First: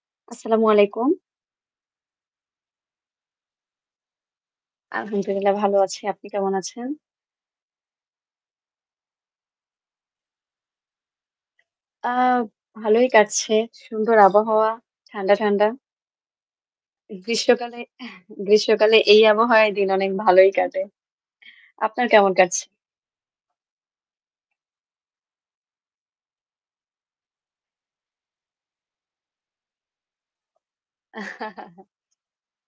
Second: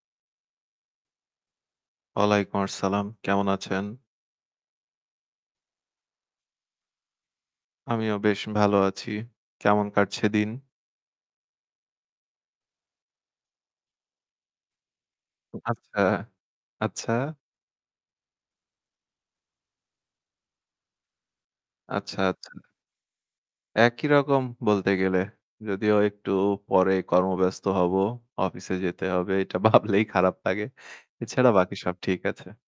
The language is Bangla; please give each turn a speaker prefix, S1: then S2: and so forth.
S1: আসসালামু আলাইকুম।
S2: ওয়ালাইকুম আসসালাম। কেমন আছেন?
S1: আলহামদুলিল্লাহ ভালো আছি। আপনি কেমন আছেন?
S2: আমিও বেশ ভালো আছি। কেমন কাটছে দিন?
S1: আ ভালই কাটছে। সুন্দর আবহাওয়া। ঠান্ডা,
S2: ও
S1: ঠান্ডা।
S2: আচ্ছা, আচ্ছা।
S1: গ্রীষ্মকালে, এহ গ্রীষ্মকালে এই আবহাওয়ায় দিন অনেক ভালোই কাটে। আপনার
S2: আচ্ছা,
S1: কেমন
S2: আচ্ছা।
S1: কাটছে?
S2: একই রকম বলতে গেলে। যদিও একটু পরে কর্মব্যস্ত হব অফিসে যেতে হবে, এটা ভাবলেই খারাপ লাগে। এছাড়া বাকি সব ঠিক আছে।